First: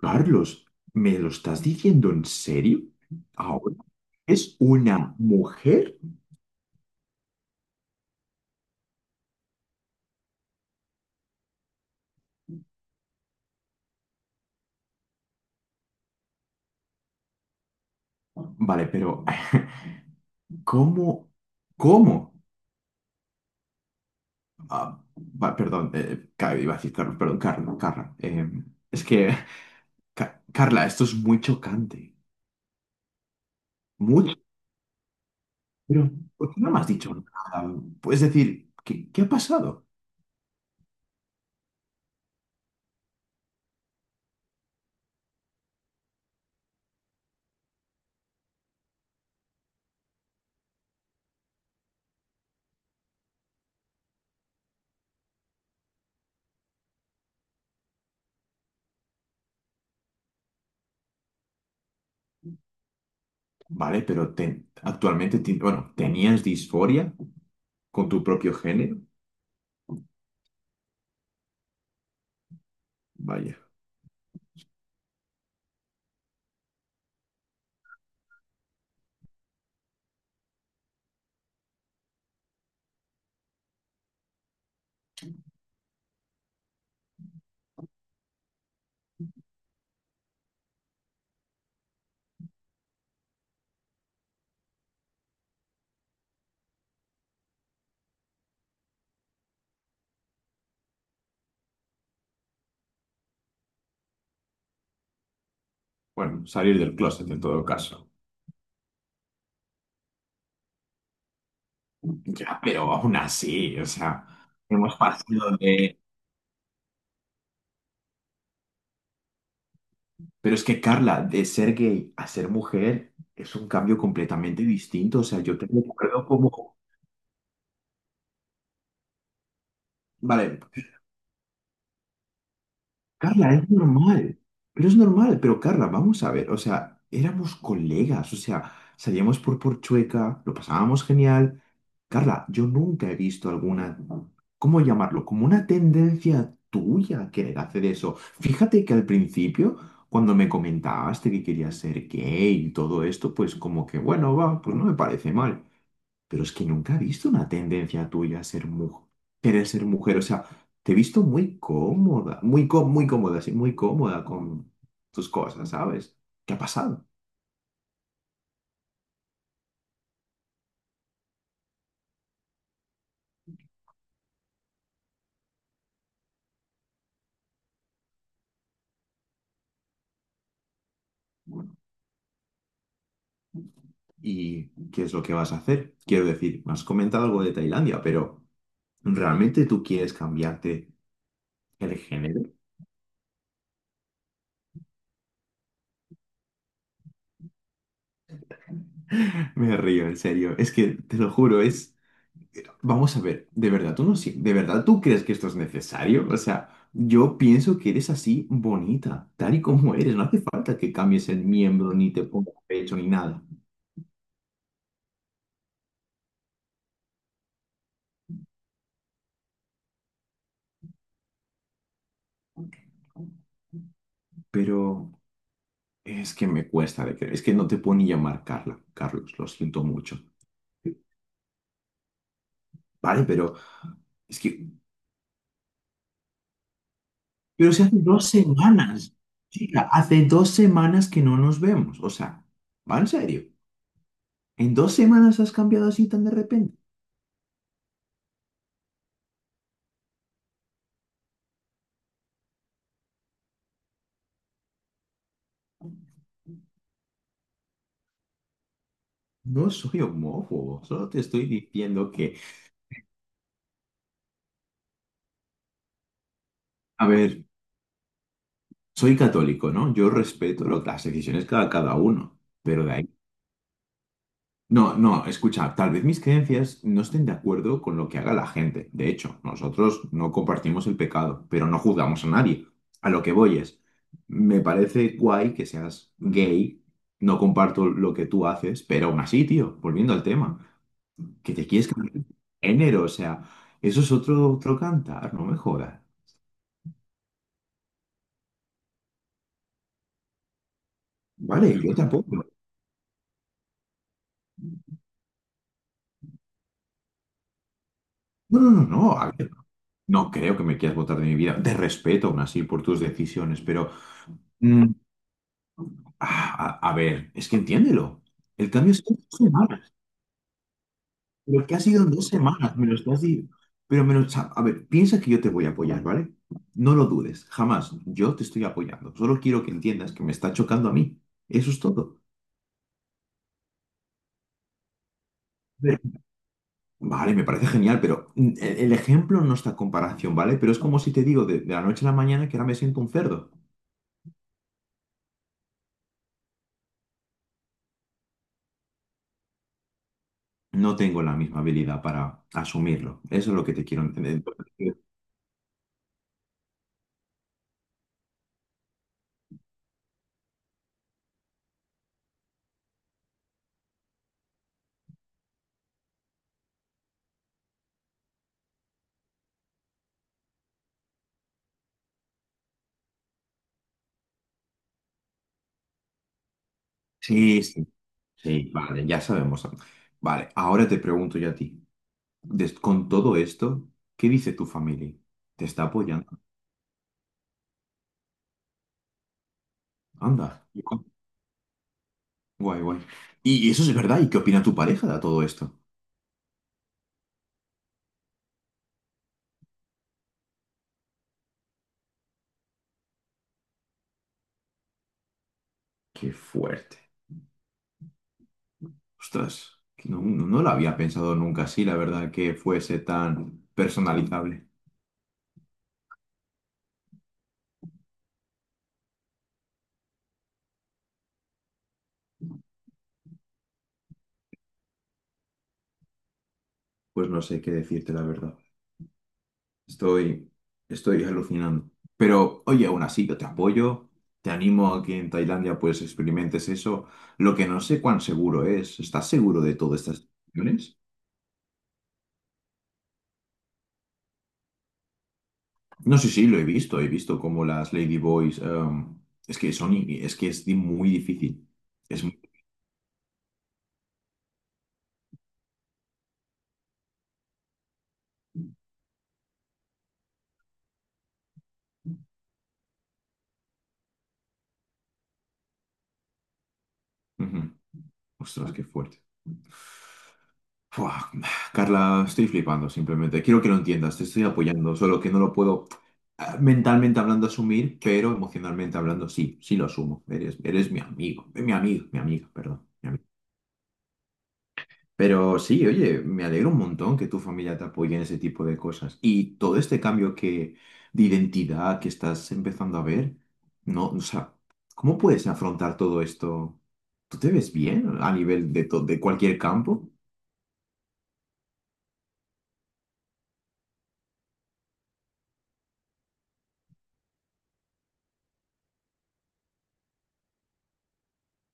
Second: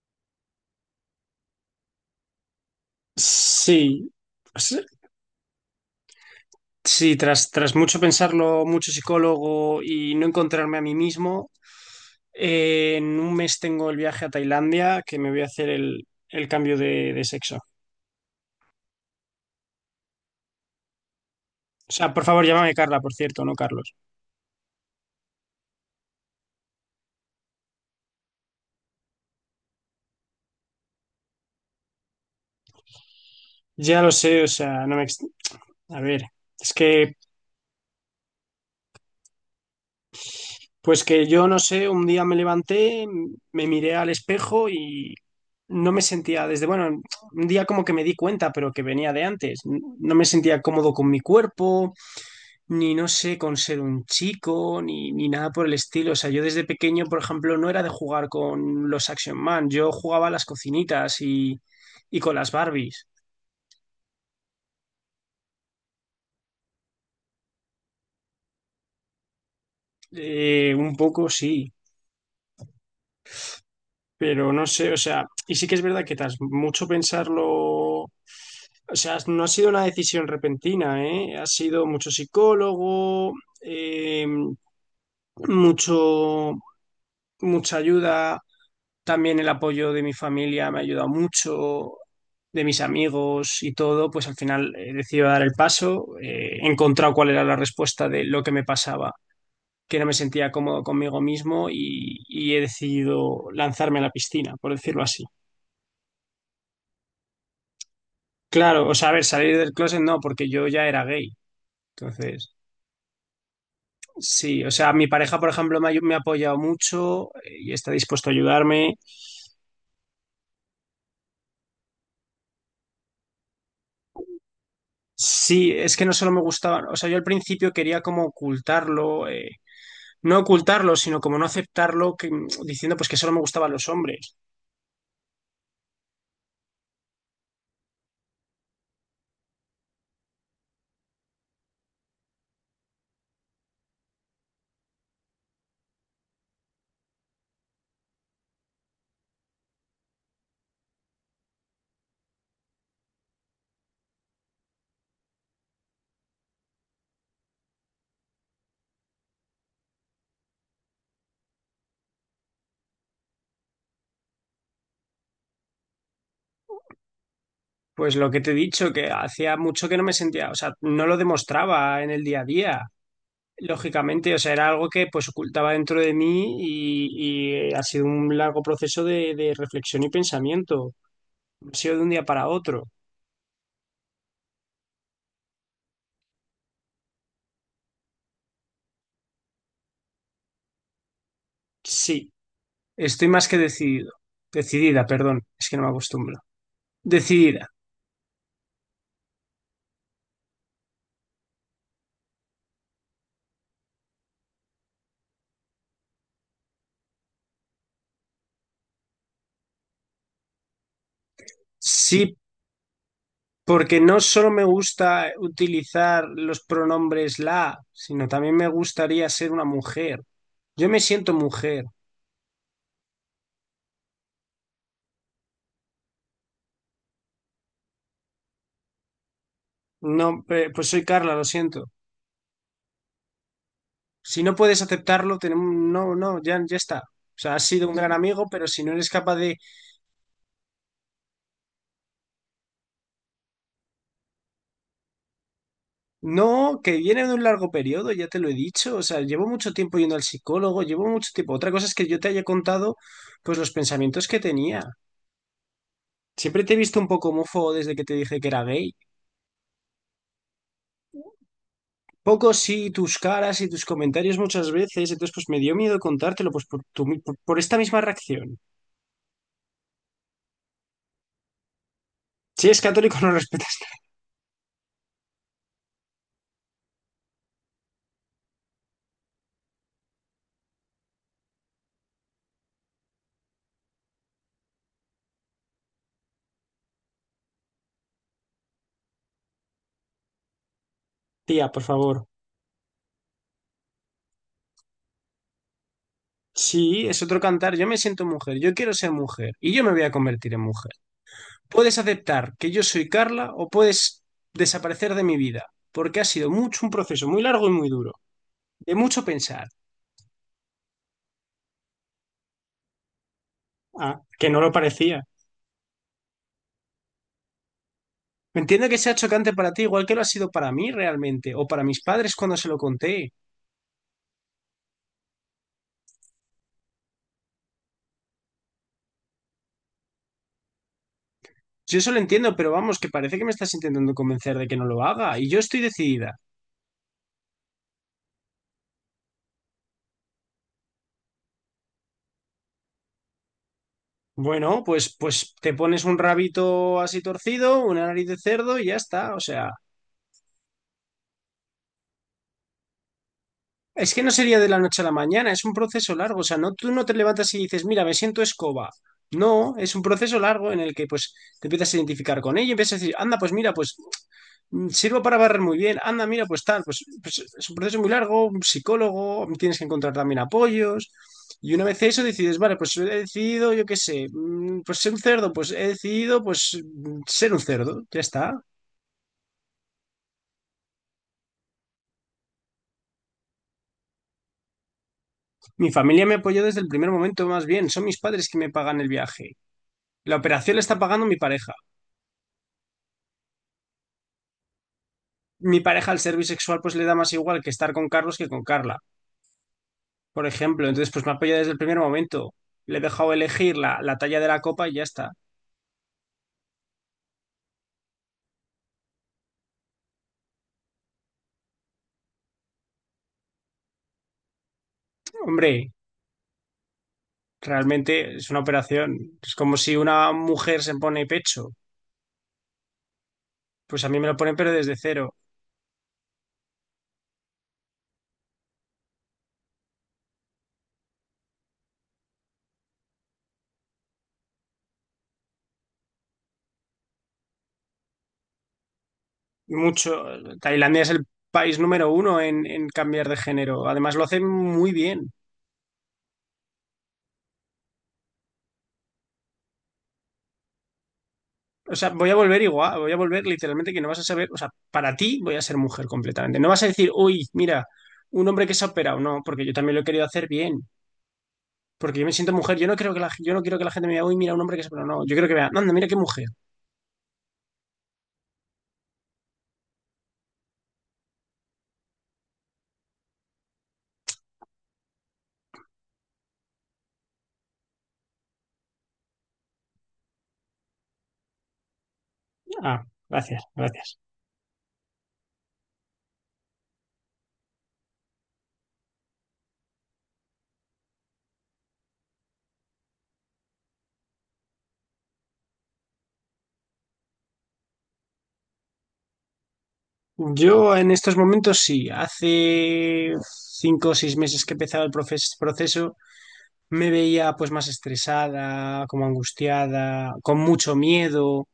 Carlos, ¿me lo estás diciendo en serio? Ahora Sí, es sí, una mujer. sí, Tras mucho pensarlo, mucho psicólogo y no encontrarme a mí mismo, en un mes tengo el viaje a Tailandia que me voy a hacer el cambio de sexo. Vale, pero ¿cómo? O sea, por ¿Cómo? favor, llámame Carla, por cierto, no Carlos. Ah, va, perdón, iba a decir Carlos, perdón, Carla, Carla. Es que, Carla, esto es muy chocante. Ya lo Mucho. sé, o sea, no me... ex- A Pero ver, ¿por qué no es me has dicho que, nada? Puedes decir, ¿qué ha pasado? pues que yo no sé, un día me levanté, me miré al espejo y no me sentía desde, bueno, un día como que me di cuenta, pero que venía de antes. No me sentía cómodo con mi cuerpo, ni no sé, con ser un chico, ni, ni nada por el estilo. O sea, yo desde pequeño, por ejemplo, no era de jugar con los Action Man, yo jugaba a las cocinitas y con las Barbies. Vale, pero actualmente, bueno, ¿tenías disforia con tu propio género? Un poco sí, Vaya. pero no sé, o sea, y sí que es verdad que tras mucho pensarlo... O sea, no ha sido una decisión repentina, ¿eh? Ha sido mucho psicólogo, eh, mucho, mucha ayuda. También el apoyo de mi familia me ha ayudado mucho, de mis amigos y todo, pues al final he decidido dar el paso, he encontrado cuál era la respuesta de lo que me pasaba, que no me sentía cómodo conmigo mismo y he decidido lanzarme a la piscina, por decirlo así. Bueno, salir del closet en todo caso. Claro, o sea, a ver, salir del closet no, porque yo ya era gay. Entonces, Ya, pero aún así, o sea, sí, o sea, hemos mi pareja, por pasado ejemplo, me ha, de... me ha apoyado mucho, y está dispuesto a ayudarme. Pero es que, Carla, de ser gay a ser mujer es un cambio completamente distinto. O sea, yo te Sí, es que no recuerdo solo me como... gustaba, o sea, yo al principio quería como ocultarlo, no Vale, ocultarlo, sino como no aceptarlo, que, diciendo pues que solo me Carla, gustaban los hombres. Es normal, pero Carla, vamos a ver, o sea, éramos colegas, o sea, salíamos por Porchueca, lo pasábamos genial. Carla, yo nunca he visto alguna, ¿cómo llamarlo? Como una tendencia tuya a querer hacer eso. Fíjate que al principio, cuando me comentaste que querías ser gay y todo esto, pues como que, bueno, va, pues no me parece mal. Pero es que nunca he visto una tendencia tuya a ser mujer, querer ser mujer. O sea, te he visto muy cómoda, muy, muy cómoda, sí, muy cómoda con tus cosas, ¿sabes? ¿Qué ha pasado? Pues lo que te he dicho, que hacía mucho que no me sentía, o sea, no lo demostraba en el día a día, lógicamente, o sea, era algo que pues ocultaba dentro de mí y ha sido un largo proceso de reflexión y pensamiento, no ha sido de un día para otro. ¿Y qué es lo que vas a hacer? Quiero decir, me has comentado algo de Tailandia, pero ¿realmente tú quieres cambiarte el Sí, género? estoy más que decidido, decidida, perdón, es que no me acostumbro. Decidida, Me río, en serio. Es que te lo juro, es. Vamos a ver, ¿de verdad tú no sí? ¿De verdad tú crees que esto es necesario? O sea, yo pienso que eres así bonita, tal y como eres. No hace falta que cambies el miembro, ni te sí. pongas pecho, ni nada. Porque no solo me gusta utilizar los pronombres la, sino también me gustaría ser una mujer. Yo me siento mujer. Pero es que me cuesta de creer. Es que no te puedo ni llamar Carla, Carlos, lo siento mucho. No, pues soy Carla, lo siento. Vale, pero es Si no que, puedes aceptarlo, tenemos, no, no, ya, ya está. O sea, has pero si sido un hace gran dos amigo, pero si no eres semanas, capaz de... chica, hace dos semanas que no nos vemos. O sea, va en serio. ¿En dos semanas has cambiado así tan de repente? No, que viene de un largo periodo, ya te lo he dicho. O sea, llevo mucho tiempo yendo al psicólogo, llevo mucho tiempo. Otra cosa es que yo te haya contado, pues, los pensamientos que tenía. Siempre te he visto un poco homófobo desde que te dije que era gay. No soy homófobo, solo te estoy diciendo que, Poco sí, tus caras y tus comentarios muchas veces, entonces pues me dio miedo contártelo pues por, a ver, por esta misma reacción. soy católico, ¿no? Yo respeto las decisiones cada uno, Si es pero de ahí... católico no respetas, No, no, escucha, tal vez mis creencias no estén de acuerdo con lo que haga la gente. De hecho, nosotros no compartimos el pecado, pero no juzgamos a nadie. A lo que voy es, me parece guay que seas gay, no comparto lo que tú haces, pero aún así, tío, volviendo al tema, que te tía, por quieres cambiar de favor. género, o sea, eso es otro, otro cantar, no me jodas. Sí, es otro cantar, yo me siento mujer, yo quiero ser mujer y yo me voy a convertir en mujer. Vale, yo Puedes tampoco. No, aceptar que yo soy Carla o puedes desaparecer de mi vida, porque ha sido mucho un proceso muy largo y muy duro, no, no, de no. mucho A ver, pensar. no creo que me quieras votar de mi vida. Te respeto aún así por tus decisiones, pero Ah, que no lo mm, parecía. A ver, es que entiéndelo. El Entiendo cambio que es en sea dos chocante para semanas. ti, igual que lo ha sido para mí realmente, o Lo que ha para mis sido en dos padres cuando se semanas, lo me lo estás conté. diciendo. Pero me lo, a ver, piensa que yo te voy a apoyar, ¿vale? No lo dudes, jamás. Yo te estoy apoyando. Solo quiero que entiendas que me está chocando a mí. Eso es Yo eso lo todo. entiendo, pero vamos, que parece que me estás intentando convencer de que no lo haga y yo estoy Pero- decidida. Vale, me parece genial, pero el ejemplo no está a comparación, ¿vale? Pero es como si te digo de la noche a la mañana que ahora me siento un cerdo. Bueno, pues te pones un rabito así torcido, una nariz de cerdo y ya está. O sea, No tengo la misma habilidad para asumirlo. Eso es lo que te quiero es que no entender. sería de la noche a la mañana, es un proceso largo. O sea, no, tú no te levantas y dices, mira, me siento escoba. No, es un proceso largo en el que pues te empiezas a identificar con ella y empiezas a decir, anda, pues mira, pues sirvo para barrer muy bien, anda, mira, pues tal, pues, pues es un proceso muy largo, un psicólogo, tienes que encontrar también apoyos. Y una vez eso decides, vale, pues he decidido, yo qué sé, pues ser un cerdo, pues he decidido, pues ser un Sí, sí, cerdo, ya está. sí, vale, ya sabemos. Vale, ahora te pregunto yo a ti. Des- con todo esto, ¿qué dice tu familia? ¿Te está Mi familia me apoyando? apoyó desde el primer momento, más bien, son mis padres que me pagan el viaje. La Anda, operación la está pagando mi pareja. guay, guay. Y eso es verdad. ¿Y qué opina tu pareja de todo esto? Mi pareja al ser bisexual pues le da más igual que estar con Carlos que con Carla, por ejemplo. Entonces pues me apoya desde el primer momento. Le he dejado elegir la talla de la copa y ya está. Qué fuerte. Ostras, que no, no, no lo había pensado nunca así, la verdad, que fuese tan personalizable. Hombre, realmente es una operación. Es como si una mujer se pone pecho. Pues a mí me lo ponen pero desde cero. Pues no sé qué decirte, la verdad. Estoy, estoy alucinando. Pero oye, aún así, yo te apoyo, te animo a que en Tailandia pues experimentes eso. Lo que no sé cuán seguro es, ¿estás seguro de todas estas Mucho. situaciones? Tailandia es el país número uno en cambiar de género. Además lo hacen muy bien. No sé sí lo he visto como las Ladyboys, es que son, es que es muy difícil. O sea, Es, voy a muy- volver igual, voy a volver literalmente que no vas a saber, o sea, para ti voy a ser mujer completamente. No vas a decir, uy, mira, un hombre que se ha operado, no, porque yo también lo he querido hacer bien, porque yo me siento mujer, yo no creo que la, yo no quiero que la gente me diga, uy, mira, un hombre que se ha operado, no, yo creo que vea, anda, mira qué mujer. Ujú. Ostras, qué fuerte. Fua, Carla, estoy flipando simplemente. Quiero que lo entiendas, te estoy apoyando, solo que no lo puedo mentalmente hablando asumir, pero emocionalmente hablando sí, sí lo asumo. Eres mi amigo, mi amigo, mi amiga, perdón. Ah, Mi amiga. gracias, gracias. Pero sí, oye, me alegro un montón que tu familia te apoye en ese tipo de cosas. Y todo este cambio que, de identidad que estás empezando a ver, no, o sea, ¿cómo puedes afrontar todo esto? ¿Tú te ves bien a nivel de, de cualquier campo? Yo en estos momentos sí, hace 5 o 6 meses que he empezado el proceso, me veía pues más estresada, como angustiada, con mucho miedo.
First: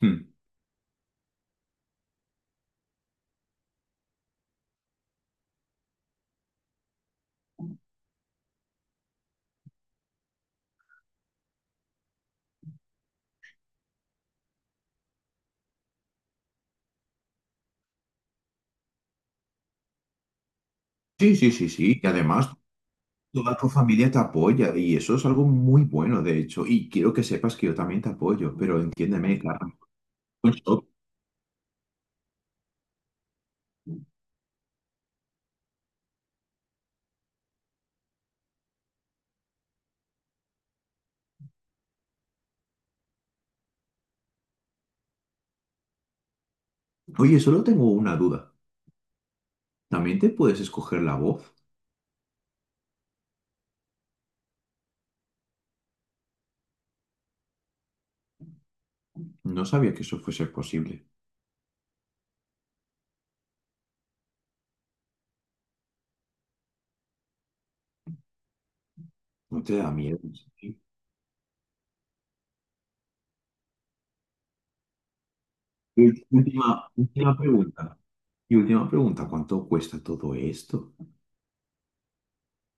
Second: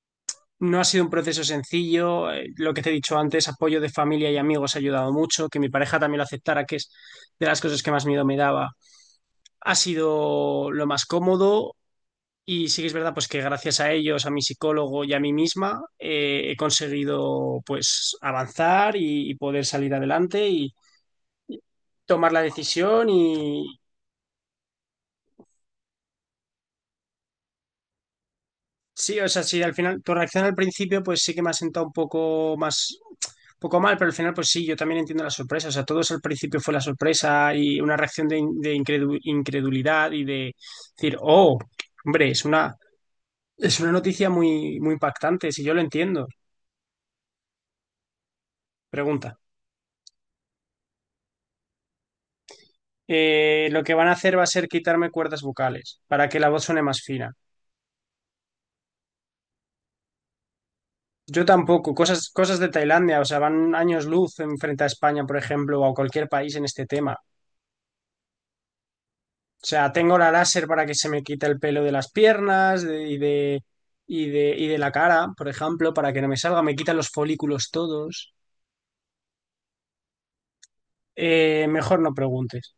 Hmm. No ha sido un proceso sencillo. Lo que te he dicho antes, apoyo de familia y amigos ha ayudado mucho. Que mi pareja también lo aceptara, que es de las cosas que más miedo me daba, ha sido lo más cómodo. Y sí que es verdad, pues que gracias a ellos, a mi psicólogo y a mí misma, he conseguido pues avanzar y poder salir adelante y Sí, sí, sí, sí. Y tomar la además, decisión toda tu y... familia te apoya y eso es algo muy bueno, de hecho. Y quiero que sepas que yo también te apoyo, pero Sí, o entiéndeme, sea, sí, Carla. al final, tu reacción al Pues, o- principio, pues sí que me ha sentado un poco más, un poco mal, pero al final, pues sí, yo también entiendo la sorpresa. O sea, todos al principio fue la sorpresa y una reacción de, incredulidad y de decir, oh, hombre, es una noticia muy, muy impactante, si yo lo entiendo. Oye, solo tengo una duda. Pregunta. ¿También te puedes escoger la voz? Lo que van a hacer va a ser quitarme cuerdas vocales para que la voz suene más fina. No sabía que eso fuese posible. Yo tampoco, cosas, cosas de Tailandia, o sea, van años luz en frente a España, por ejemplo, o a cualquier país en este tema. ¿No O te da sea, tengo miedo? la láser Sí. para que se me quite el pelo de las piernas y de, y de, y de la cara, por ejemplo, Y para que no me salga. Me quitan los última folículos pregunta. todos. Y última pregunta, ¿cuánto cuesta todo esto? Mejor no preguntes.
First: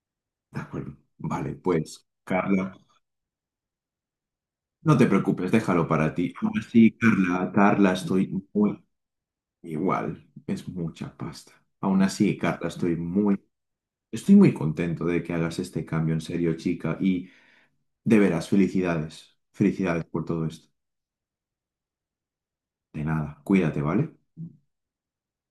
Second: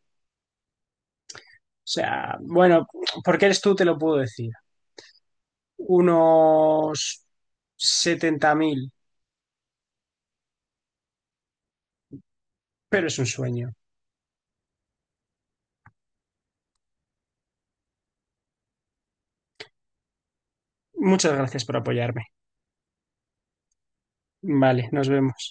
De acuerdo. Vale, O pues, sea, Carla, bueno, porque eres tú, te lo puedo decir. no te preocupes, déjalo para ti. Aún así, Unos Carla, Carla, estoy setenta muy mil, igual. Es mucha pasta. Aún así, Carla, estoy pero es un muy sueño. estoy muy contento de que hagas este cambio en serio, chica, y de veras, felicidades. Felicidades por todo esto. Muchas gracias por apoyarme. De nada, cuídate, ¿vale? Vale, nos vemos.